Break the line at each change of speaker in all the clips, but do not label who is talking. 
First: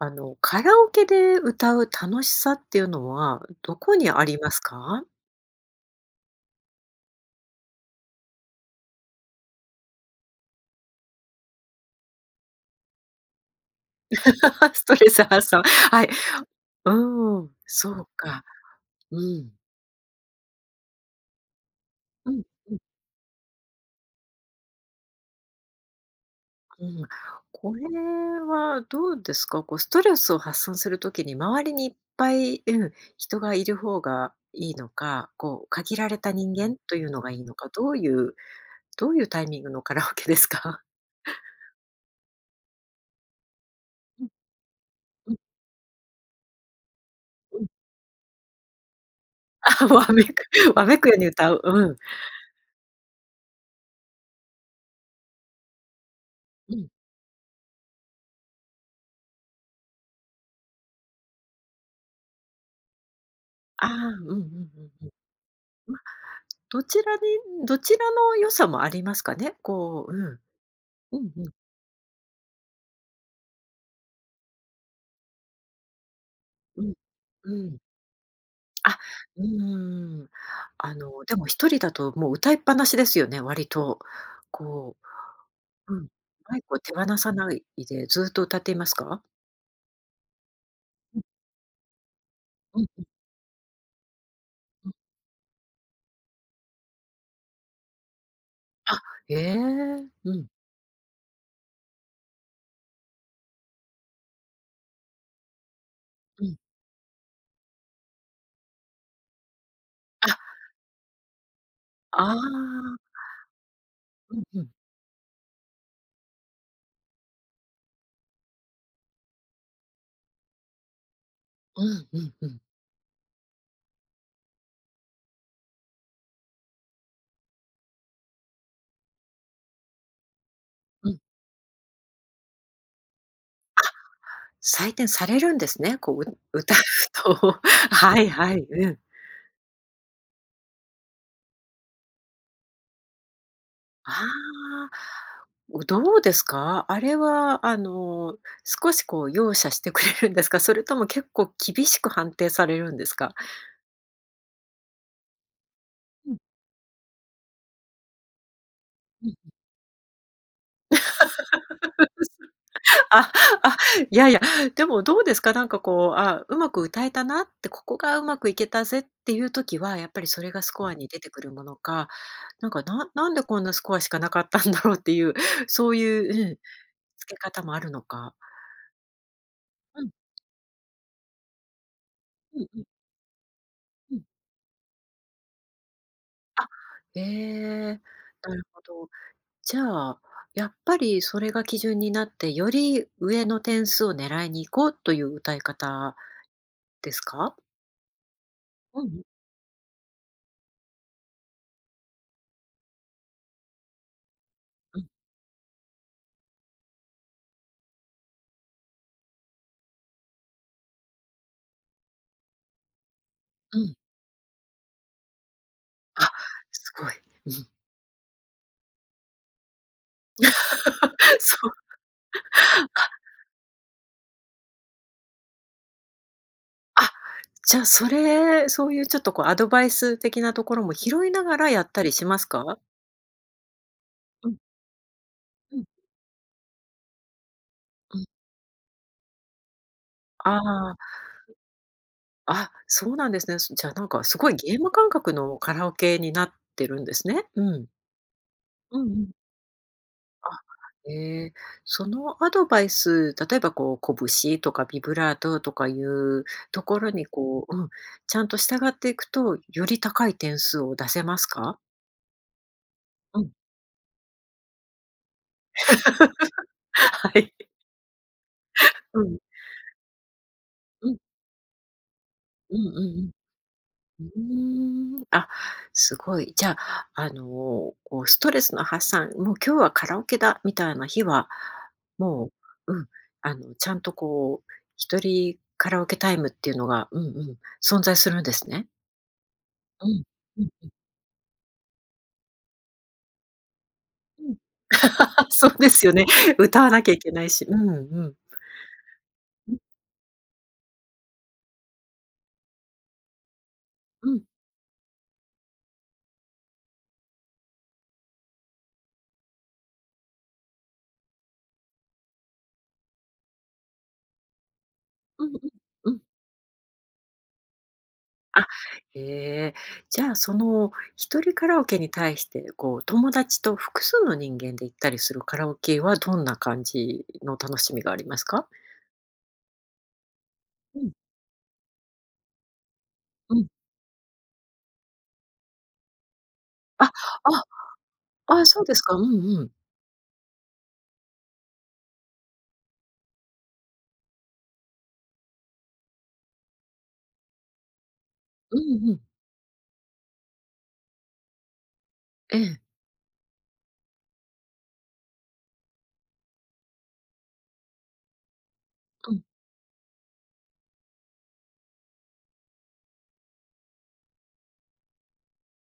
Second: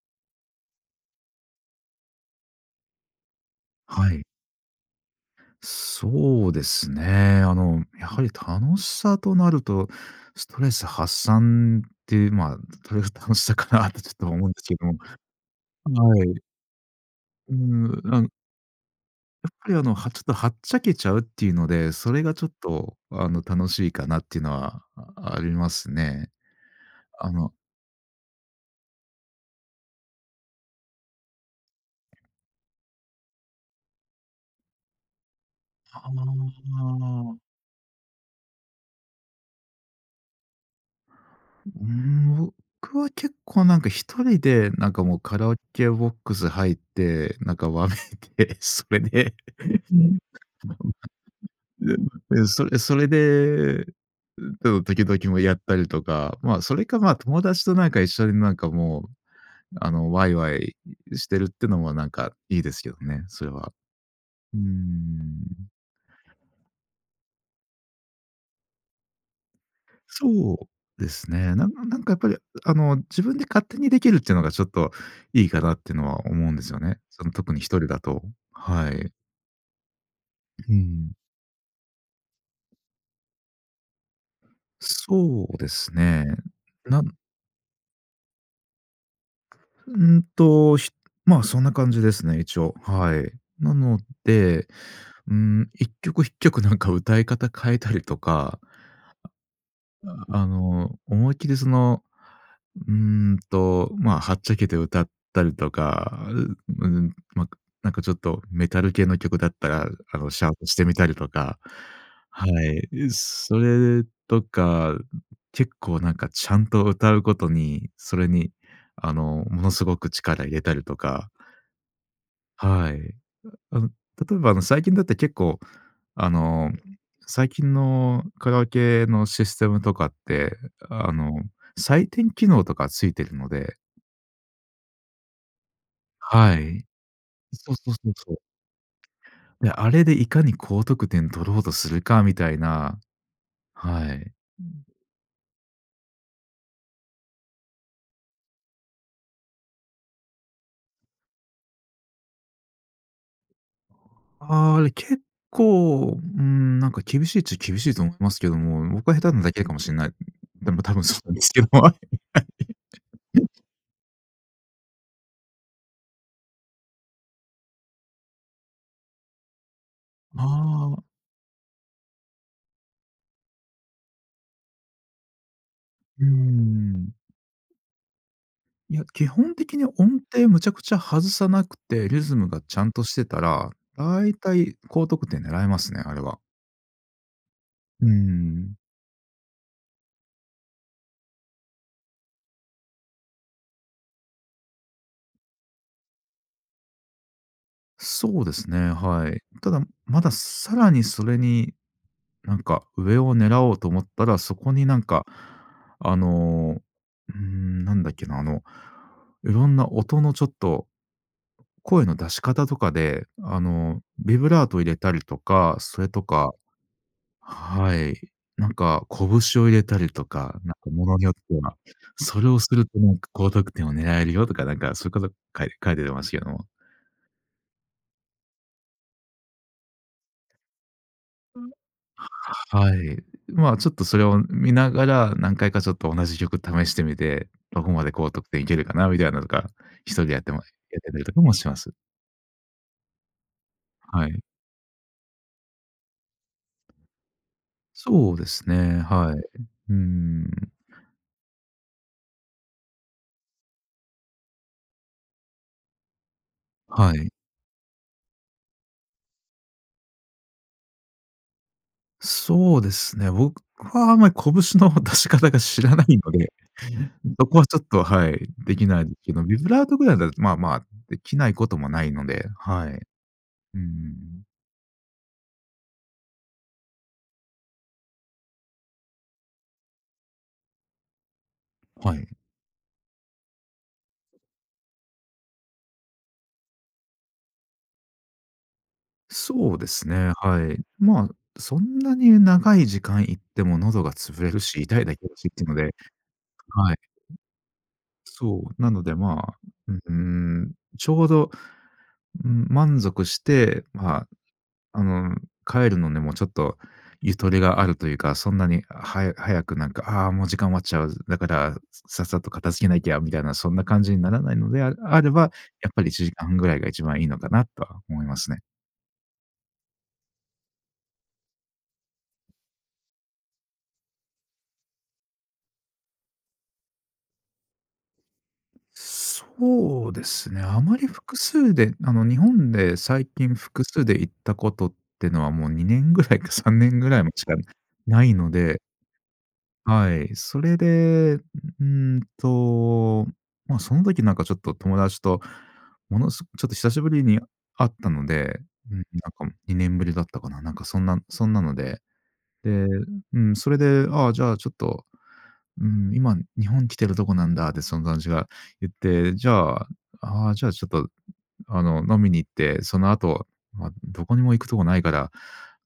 あの、カラオケで歌う楽しさっていうのはどこ
は
に
い。
ありますか？
そうですね。あの、やはり楽しさとなると、ストレス発散っていう、まあ、たたの楽しさかなってちょっと思うんです け
ス
ど。
ト
は
レス発散。はい、
い。
うーん、
うー
そ
ん、
う
なん
か。う
やっ
ん。
ぱり、あの、はちょっとはっちゃけちゃうっていうので、それ
う
が
ん、
ちょっ
うん
とあの楽しいかなっていうのは、あありますね。
うん、
あの
これはどうですか、こう、ストレスを発散する時に周りにいっぱい、うん、人がいる方がいいのか、こう、限
あ
ら
あ、
れた人間というのが
あ。
いいのか、どういうどういうタイミングのカラオケですか？
ん、うーん、僕は結構なんか一
うん。
人でなんかもう
うん。
カラオケボックス入って、なん
うん。
かわめいて、それで
あ、わめく、わめくように歌う、うん。
それそれで、んと、時々もやったりとか、ま、
う
それ
ん。
かま、友達となんか、一緒になんか、もうあのワイワイしてるってのも、なんかいいですけどね、それは。
ああ、うんうんうん
うー
うん。
ん。
まあ、どちらでどちらの良さもありますかね、こう、うん、
そうで
う
す
んうん。
ね。なんなんなんかやっぱり、うあの自分で勝手にできるっていうのがちょっと、いいかなってのは思うんですよ
うん、
ね。その、特
う
に一
ん。
人だと。は
あ、
い。
うんうんうん、
う
あ
ん。
のでも一人だともう歌いっぱなしですよね、割と、こ
そうです
ううん、
ね。
マイクを手
なん
放さないでずっと歌っていますか？
うんと、ひ
うん。
まあ、そんな感じですね、一応、
うんうん。
はい。なので、
うん。
うーん、一曲一曲なんか歌い方変えたりとか、
あ、え！
あ
う
あ
ん。
の、思いっきりその、うーんと、まあ、はっちゃけて歌ったりとか、
うん。
ううん、ま、なんかちょっとメタル系の曲だったら、あ
あ。
の、シャウトしてみたりとか、
あ
はい。
あ。
うす、それ
うん、
と
ふん。
か、結構なんかちゃんと歌うことに、それに、あの、ものすごく力入れたりとか。
うわ、うんうん。
はい。あの、例えばあの、最近だって、結構あの、最近のカラオケのシステムとかって、
う
あ
ん。
の、採点機能とかついてるので。
あ、採点されるんですね、こう、う
は
歌
い。
うと、
そうそうそう
はい
そう。
はい、うん。
で、あれでいかに高得点取ろうとするかみたいな。
あ
はい。
あ。おどうですか？あれはあの、少しこう容赦してくれるんですか？それとも結構厳しく判定されるんですか？
ああ、あれ、結構、う
うん。
ーん、なんか厳しいっちゃ厳しいと思いますけども、僕は
うん
下手な
うん。
だけかもしんない。でも、多分そうなんですけども、あ、い、
あ、
はい。
あ、やや、でも、どうですか？なんかこう、あ、うまく歌えたなって、ここがうまくいけたぜっていう時は、やっぱりそれがスコ
あ
ア
あ。
に出てくるものか、なんか、ななんでこんなスコアしかなかったんだろうっていう、そう
うー
いううん、
ん。
つけ方もあるのか。
いや、基本的に
うん。
音程むちゃくちゃ外さなくて、リズム
う
が
ん、
ち
ふん。
ゃんとしてたら、
うん。
大体高得点狙えますね、あれは。
あ、ええ、
うー
なる
ん。
ほど。じゃあ、やっぱりそれが基準になって、より上の点数を狙いに行こうという歌い方ですか？
そうですね、
うん、う
はい。ただ、まださらにそれに、なんか上を狙おうと思ったら、そこにな
う
ん
ん。
か、あの、うーん、なんだっけな、あの、色んな音のちょっと、声の出し方とかで、あ
うん。
の、ビブラート入れたりとか、それと
あ、
か
すごい。うん。
はい、なんかこぶしを入れたりとか、なんか物によっ て
そう。
は、それをする と
あ。
なんか高得点を狙えるよとかなんかそういうこと書い書いてますけども。
あ、じゃ、それ、そういうちょっとこう、アドバイス的なところも拾いながらやったりしますか？
はい。まあ、ちょっとそれを
うん。
見ながら、何回
う
か
ん。
ちょっと同じ曲試してみて、どこまで
うん。
高得点いけるかな？みたいなとか、一人でやっ
あ
てもえ
あ。
やってみるとかもします。
あ、そうなんですね、すじゃ、なんか、
は
す
い。
ごいゲーム感覚のカラオケになってるんですね。うん。
そうです
う
ね、
んうん。
はい。うー
あ、
ん。
え、そのアドバイス、例えばこう、こぶしとかビブラートとかいうところ
は
に、
い。
こう、うん、ちゃんと従っていくと、より高い点数を出せますか？
そうですね。
うん。
僕は、あまり、こぶしの出し方が知らないので、
は
どこは、
い。
ちょっと、はい、できないです
う
け
ん。
ど、ビブラートぐらいだと、まあまあ
う
で
ん。
きないこともないので、
うん
はい。
うん
う
う
ん。
ん。うーん、あ、すごい。じゃ、あの、こう、ストレスの発散「もう、今日はカラオケだ」みたいな日は、
はい。
もう、うん、あの、ちゃんと、こう、一人カラオケタイムっていうのが、うんうん、存在するんですね。
そうで
う
す
ん。
ね。
う
は
ん
い。
うん。
まあ、そんなに長い時間行っても喉が潰
う
れ
ん。
るし、痛いだけだ しってい
そ
うの
う
で
ですよね。歌わ
はい。
なきゃいけないし。うんうん。
そう。なので、まあ、ううーん、ちょうど、うん、満足して、まあ、
うん。
あの、帰るのにも、ちょっと、ゆとりがあるというか、そんなに早早く、なんか「ああ、もう、時間終わっちゃう。だから、ささっさと片付けなきゃ」みたいな、そんな感じにならないので、あれあれば、
うんうん。
やっぱり、
う
い
ん。
ちじかんぐらいが、一番いいのかなっとは思いますね。
あ、ええ、じゃあ、その、一人カラオケに対して、こう、友達と複数の人間で行ったりするカラオケは、どんな感じの楽しみがありますか？
そうですね。あま
う
り
ん。
複数で、あの、日本で最
う
近、
ん。
複数で行ったことってのは、もう、2年ぐらいか、3年
あっ、
ぐらいましか
あ
ないの
あ。あ、
で。
そうですか。うんうん。
はい。それで、うーんと、ま、その時なんか、ちょっと友達と、ものすごちょっと、久しぶりに会ったので、
う
うん、なん
んうん。
か、もう2年ぶりだったかな？なんか、そんなそんなので。
え
で、
え。
ううん、それで、ああ、じゃあ、ちょっと、うん「今、日本来てるどこなんだ」で、その友達が言っ
う
て、
ん。
じゃあ、ああ、じゃあ、ちょっと、あの、飲みに行って、その後、ま、どこにも行くとこないから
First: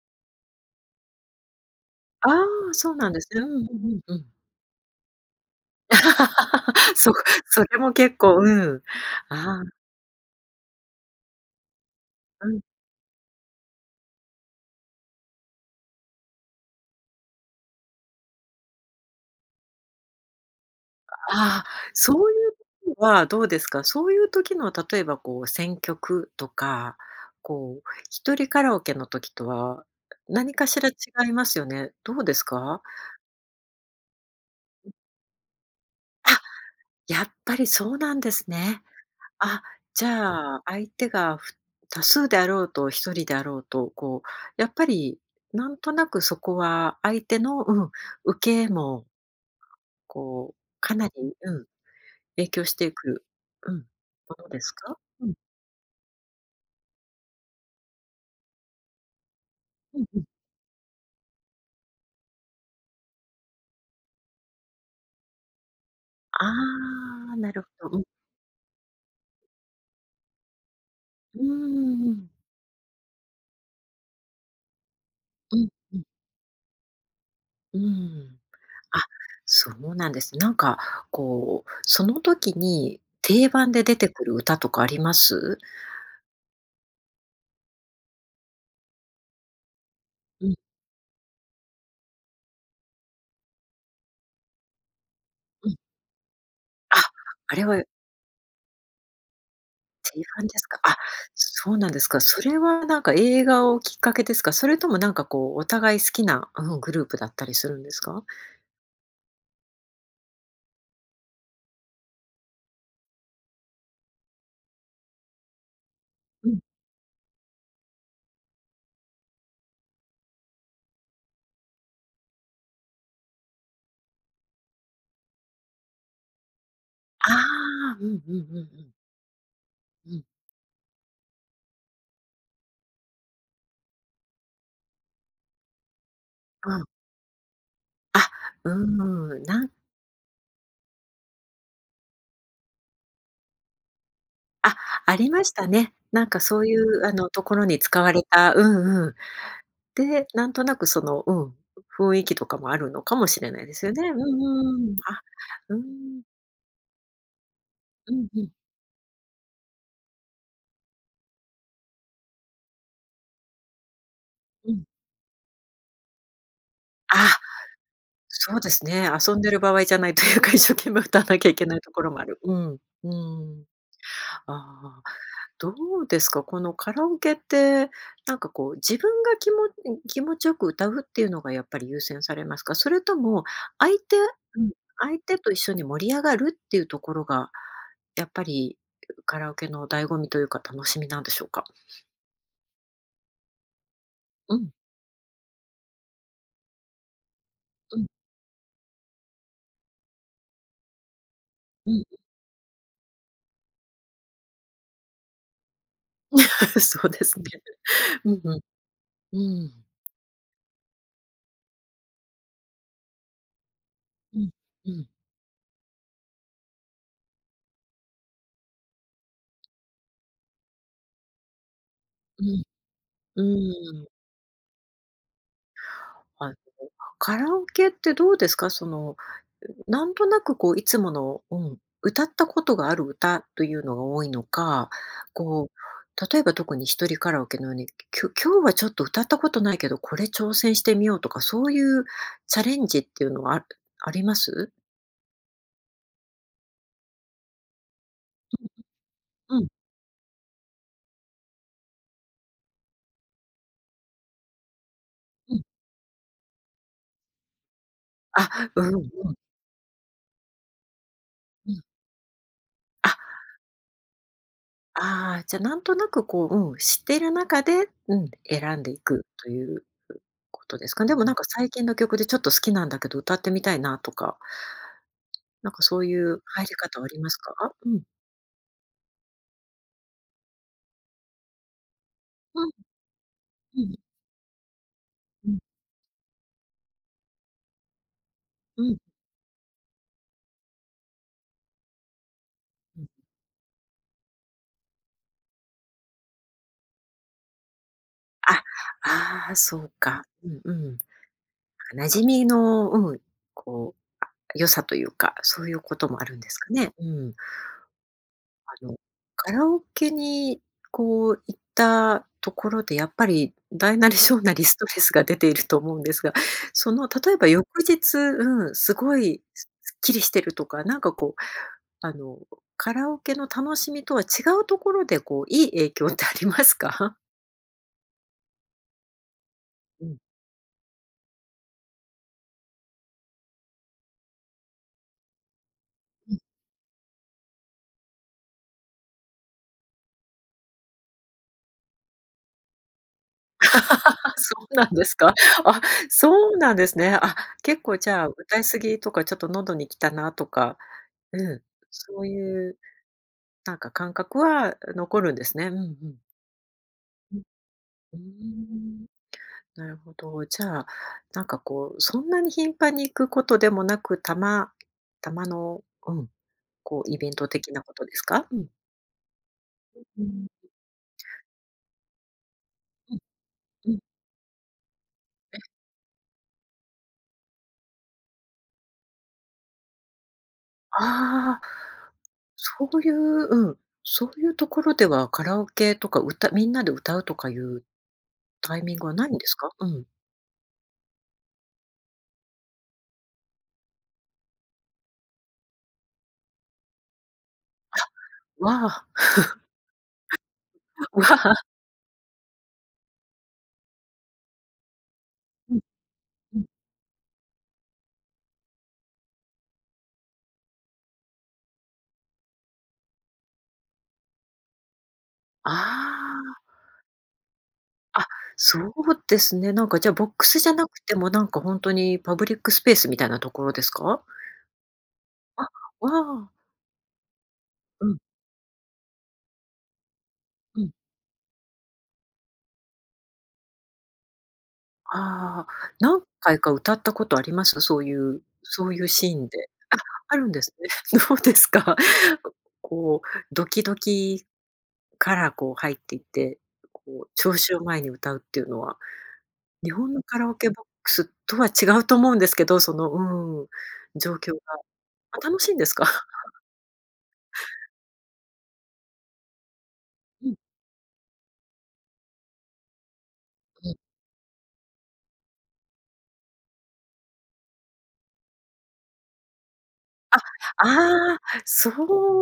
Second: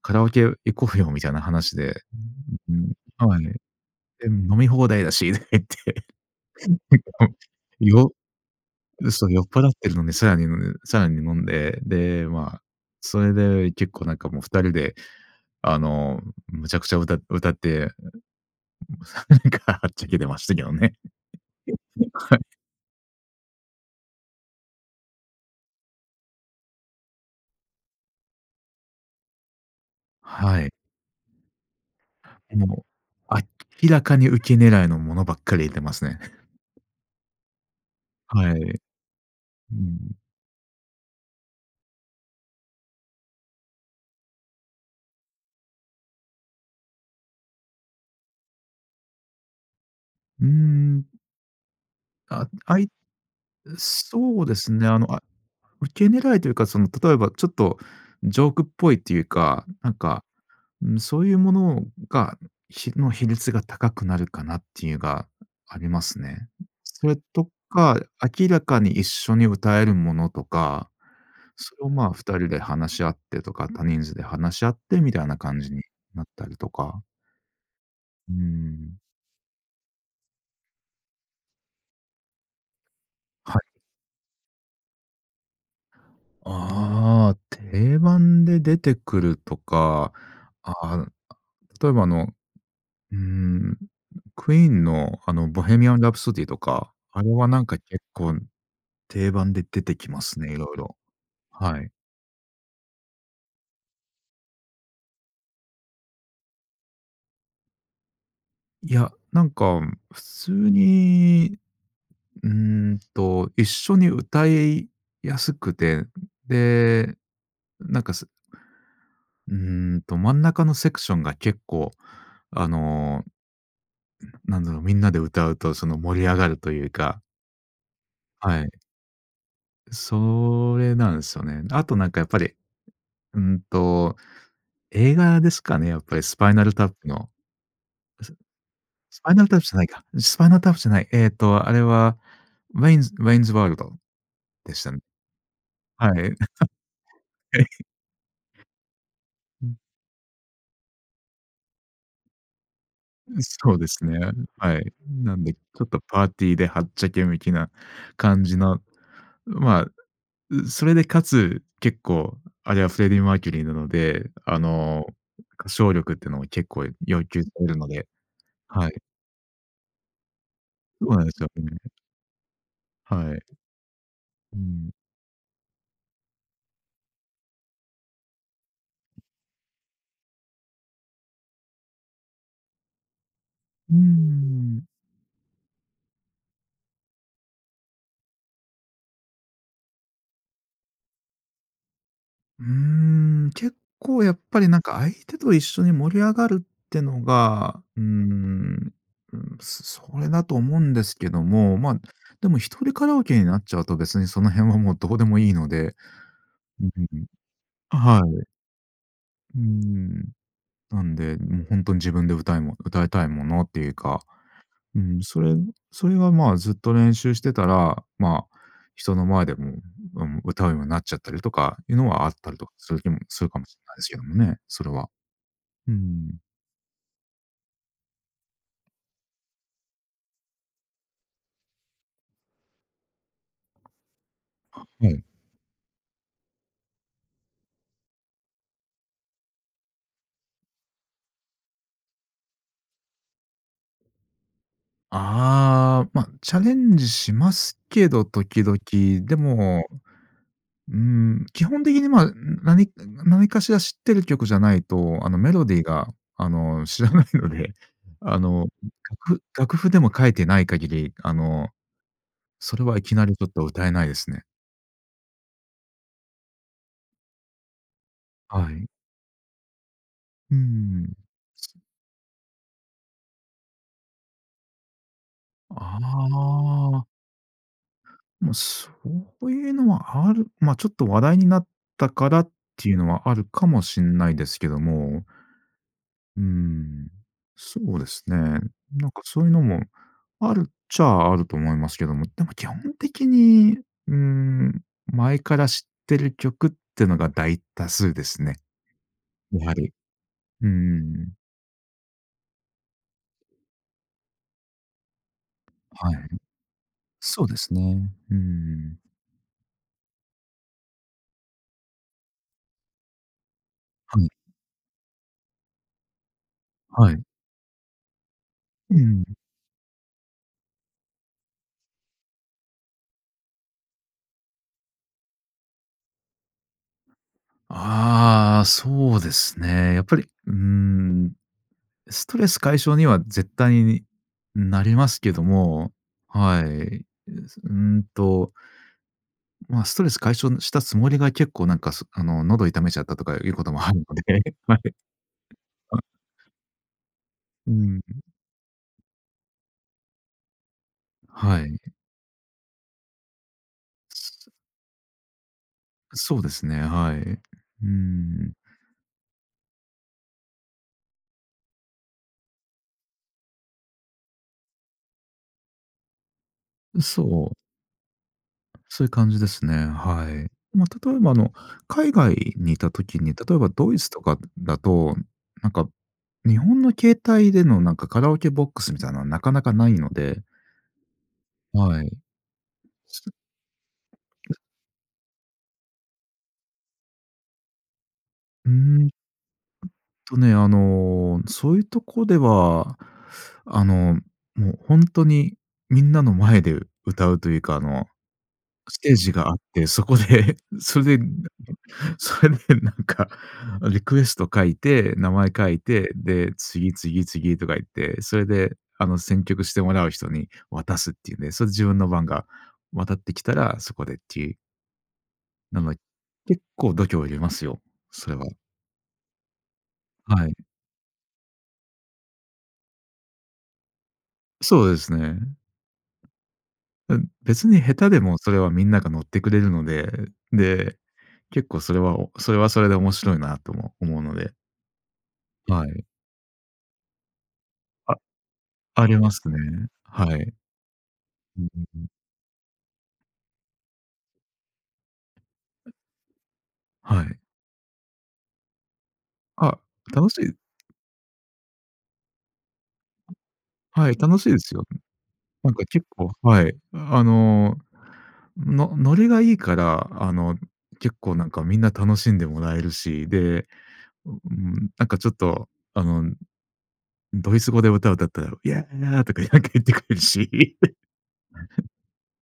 「カラオケ行こうよ」みたいな話で、
ああ、
うん、う
そうなんで
う
す
ん。は
ね。
い。
うんう
で、
んうんうん。
飲み放題だしって言って、
そ それも
よ
結構、うん、
で、そう、酔っ
ああ。
払ってるので、さらに、むさらに、もんで、で、
う
ま
ん。
あ、それで、結構、なんか、もう、二人で、あの、無茶苦茶、歌、歌って。なんか、はっちゃけてましたけどね。
がああ、そうい
はい。
う はどうですか？そういう時の例えば、こう、選曲とか、こう、一人カラオケの時とは、何
は
か
い。
しら違いますよね。どうですか？
もう、明らかにうけ狙い
うん。
のものばっかり入れますね。
あ、やっぱりそうなんです
は
ね。
い。
あ、
う
じ
ん。
ゃあ、相手が、ふ多数であろうと、一人であろうと、こう、やっぱり、なんとなくそこは相手の、うん、うけも、
うー
こう、かな
ん。
り、うん、
あ、
影響し
あ
て
い
いく、うん、も
そう
の
で
です
すね。
か？
あの、あ
うん。
うけ狙いというか、その、例えば、ちょっと、ジョークっぽいっていうか、なん
うんう
か、
ん。
うん、そういうものが、ひの比率が高くなるかなっていうがあります
あ
ね。それ
あ、
と
なるほど。
か
うん。
明らかに一緒に歌えるものとか、
うー
そ、ま
ん、
あ、
う
二
ん。
人で話し合ってとか、多人数で話し合ってみたいな
う
感
ん
じに
うん。
なったりとか。
うー
うー
ん、
ん。
あ、そうなんです。なんか、こう、その時に定
はい。
番で出てくる歌とかあります？
ああ、定番で出てくるとか、
うん。
あう、あ、例えば、あの、うーん。Queen の、あの、
うん。
Bohemian Rhapsody とか、
あ、
あれは、
あ
な
れ
んか、
は
けっこん、定番で出てき
そうい
ま
う
す
感じ
ね、い
です
ろい
か？あ、
ろ、
そう
は
な
い。
んですか。それは、なんか、映画をきっかけですか？それとも、なんか、こう、お互い好きな、うん、グループだったりするんですか？
いや、なんか、普通に、うーんと、一緒に歌いやすくて、
うん。
で、なんか、すうーんと、真ん中のセクションが結構、あのなんだろう、みんなで歌うと、その、盛り上がるというか。
ああ、うんうんうんう
はい。
ん。うん。
それなんすよね。あと、なんか、やっぱり。うんと、映画ですかね、やっぱり、Spinal
うん。
Tap の、う
あ、
す、
うーん、
Spinal
な
Tap じ
ん
ゃないか。Spinal Tap じゃない、えっと、あれは、Wayne's Wayne's World で
あ、
したん。
ありましたね。
は
な
い。
んか、そういう、あの、とこ
へ
ろに
い。
使われた、うんうん、
うん。
で、なんとなく、その、うん、雰囲気とかもあるのかも
う
し
ん、
れない
そ
で
う
す
で
よ
す
ね。う
ね。
ん、
は
う
い。
ーん。あ、
なんで、ち
うー
ょっと、
ん。
パーティーではっちゃけ向きな
うん、ふ
感
ん。
じの、ま、う、それで、かつ結構、あれは、Freddie Mercury なので、あ
うん。
の、歌唱力っていうのも、結構要
あ、
求されるので、
そうです
はい。
ね、遊んでる場合じゃないというか、一生懸命、
そう
歌
な
わ
んで
な
す
きゃ
よ
いけない
ね。
ところもある、うん、うー
はい。
ん。
うーん。
ああ、どうですか？この、カラオケって、なんか、こう、自分が、きもうん、気持ちよく歌うっていうのが、やっぱり優先されますか？それとも、
うー
相手うん。
ん。
相手と一緒に盛り上がるっていうところが、やっぱりカラオケの醍醐味というか楽しみなんでしょうか？
うーん、結構、やっ
う
ぱ
ん。
り、なんか、相手と一緒に盛り上がるってのが、う
う
ー
ん。
んうーん、それだと思うんですけども、
う
ま、
ん。
でも、1人カラオケになっちゃうとですね、その辺は、もう、どうでもいいので、う
そうで
ん。
すね。
は
うん
い。
うん、う
うー
ーん。
ん。なんで、ん、ほんとに、自分で、歌いも歌いたいものっていうか、
うん、う
う
ん。
ん、それそれは、まあ、ずっと練習してたら、ま、人の前でも、うん、歌うようになっちゃったりとかいうのは、あっ
う
たり
ん。
とかする気も
う
するかもしれない
ー
で
ん。
すけどもね、それは。うーん。
あの、カラオケってどうですか？その、なんとなく、こう、いつもの、うん、歌ったことがある歌というのが多いの
あ、
か、
はい。
こう、例えば、特に1人カラオケのように、きょ今日は、ちょっと、歌ったことないけど、これ、挑戦してみようとか、そういうチャレンジっていうのは、ああります？
ああ。ま、チャレンジしますけど、時々。で
うん。うん。
も、うーん。基本的に、まあ、何ん、何かしら知ってる曲じゃないと、あの、メ
うん。
ロディーが、あの、知らないので、あの、ん、
あ、
楽
うんうん。
譜楽譜でも書いてない限り、あの、
うん。
それはいき
あ。
なり、ちょっと歌えないですね。
ああ、じゃ何となくこう、うん、知ってる中で、うん、
は
選ん
い。
でいくという
うー
ことですか。
ん。
でもなんか、最近の曲でちょっと好きなんだけど、歌ってみたいな、とかなんかそ
あ
ういう入り方は
あ。
ありますか？うん。
ま、そういうのはあるま、ちょっと話題になったからっ
うん。
ていうのは、あるか
う
も
ん。
しんないですけども。
うん。
うん、そうですね。
うん。
なんかそういうのも、あるっちゃあると思いますけども、でも基本
うん。
的に、うーん、前から知ってる曲ってのが大多数ですね。
あ、ああ、
やは
そう
り、
か、うん
うん
う
うんうん。
ん。馴染みのうん、こう、あ、良さというかそういうこと
はい、
もあ
ん
るんですかね。うん。
そうですね。う
あの、
ん。
カラオケに、こう、行ったところでやっぱり大なり
はい。
小なりストレスが出ていると思うんですが、その
はい。
例えば翌日、うん、す
う
ご
ん、ん。
い、すすっきりしてるとか、なんかこう、あの、カラオケの楽しみとは違うところで、こう、いい影響ってありますか？
ああ、そうですね。や
う
っぱ
ん。
り、うーん、ストレス解消には絶対に、うん、なりますけども、
うん。
はい。うんとまあ、ストレス解消んしたつもりが結構、なんかすあの喉痛めちゃったとかいうこともあるので、
そう
はい。
な
え、
んですか？あ、
あ
そうなんですね。あ、
う
結構
ん。
じ
ん。
ゃあ、歌い過ぎとかちょっと喉に来たなとか、う
は
ん、
い。ん。
そういうなんか感覚は残るんですね。うんうん。
そうですね、は
うん、
い。う
うー
ん。
ん。なるほど、じゃあ、なんかこう、そんなに頻繁に行くことでもなく、たまたまの、うん、こうイベント
そう。
的なことですか？うん。
そういう感じですね。
うん、う
は
ーん。
い。ま、例えば、あの、海外にいた
うん、
時に、例えば
う
ドイ
ん。
ツとかだと、
ええ。
なんか、日本の形態でのなんか、カラオケボックスみたいなのはなかなかないので
ああ。
はい。
そういう
す
うん、そういう
う
ところではカラオケとか、歌みんなで歌うとかいう、
うー
タイミング
ん。
はないんですか？うん。
とね、あの、そういうとこでは、あの、もうほんとに、みんなの前で歌うというかあの、
あ、わ
ス
あ。
テージがあって、そこで、そ れ
わ
で
あ。
それでなんか、あ、リクエスト書いて、名前書
う
い
ん、
て、で、
うん。
次、次、次とかいって、それであの、選曲してもらう人に渡すっていうんで、それで自分の番が渡ってきたらそこでっていう。なんがい、
ああ。
結構度胸いりますよ、
あ、
それは。
そうですね。なんかじゃボック
はい。
スじゃなくてもなんか本当にパブリックスペースみたいなところですか？
そうですね。
あ、わあ。
な別に下
う
手
ん。
でもそれはみんなが乗ってくれるので、
うん。
で、結構それは、をそれはそれで面白いなとも思うので。
あ、
はい。
何回か歌ったことあります？そうい
あ、
うそういう
あり
シ
ま
ーン
すね。
で、あ、
は
あるん
い。
ですね。どうで
うん
す
うん
か、
うん。
こう、ドキドキからこう入っていって、こ
は
う
い。
聴衆を前に歌うっていうのは。
あ、
日本の
楽し
カラオ
い。
ケボックスとは違うと思うんですけど、そのうん、
はい、
状
楽しい
況が、
ですよ。
あ、楽し
なん
いん
か
ですか？
結構、はい。あの、のノリがいいから、あ
うん。
の、結構なんかみんな楽しんでもらえるし、で、
え。
うん。なんかちょっとあの、ドイツ語で歌、歌ったらヤーとかなんか言ってくれる
あ、
し。
ああ、そ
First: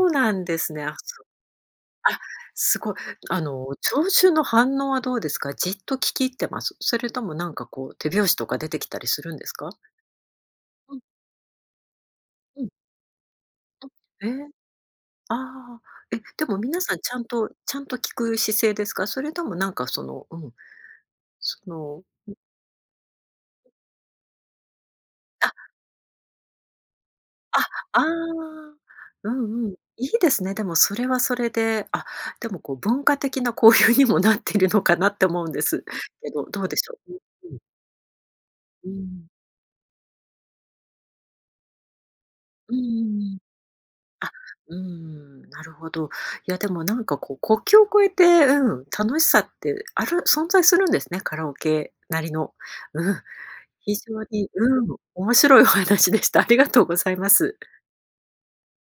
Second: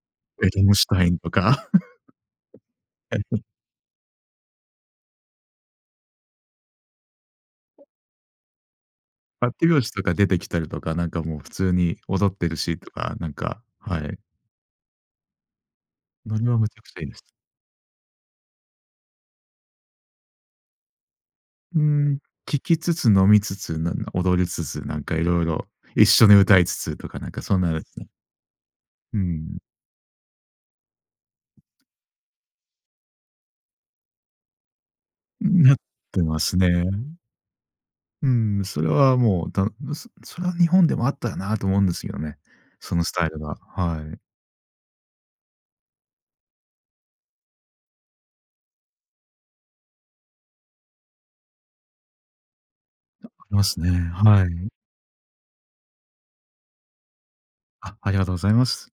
うなん
え、
ですね。あ、
Rammstein
そ、
とか。
あ、すごい。
はい。
あの、聴衆の反応はどうですか？じっと聞き入ってます？それともなんかこう手拍子とか出てきたりするんで
あ、
す
手
か？
拍子とか出てきたりと
う
か、
ん。
なんかもう普通に踊ってる
うん。
しとか、なんか、はい。
うん、ええ、ああ、え、
ノ
で
リは
も
むち
皆
ゃく
さ
ち
ん
ゃいい
ち
で
ゃ
す。
んとちゃんと聞く姿勢ですか？それともなんかその、うん。そ
う
の。
ん。
う。
聴きつつ飲みつつ、なんな踊りつつ、なんか色
あ。
々一緒に歌いつつとかなんかそ
あ、
んなです
ああ、
ね。う
う
ん。
んうん、いいですね。でもそれはそれで。あ、でもこう文化的な交流にもなっているのかなって思
う
うんで
ん、なっ
す
て
け
ま
ど、
す
どうでしょう？
ね。
う、うん。
うん、それ
う
は
ん。
もう、だんそそれは日本でもあったらなと思うんですよね。
うー
そのスタイ
ん。
ルが。はい。
あ、うん。なるほど。いやでもなんかこう、国境を越えて、うん、楽しさってある存在するんですね、カラオケなりの。うん、
ありますね。
非常
は
に、
い。
うん、面白いお話でした。ありがとうございます。
あ、ありがとうございます。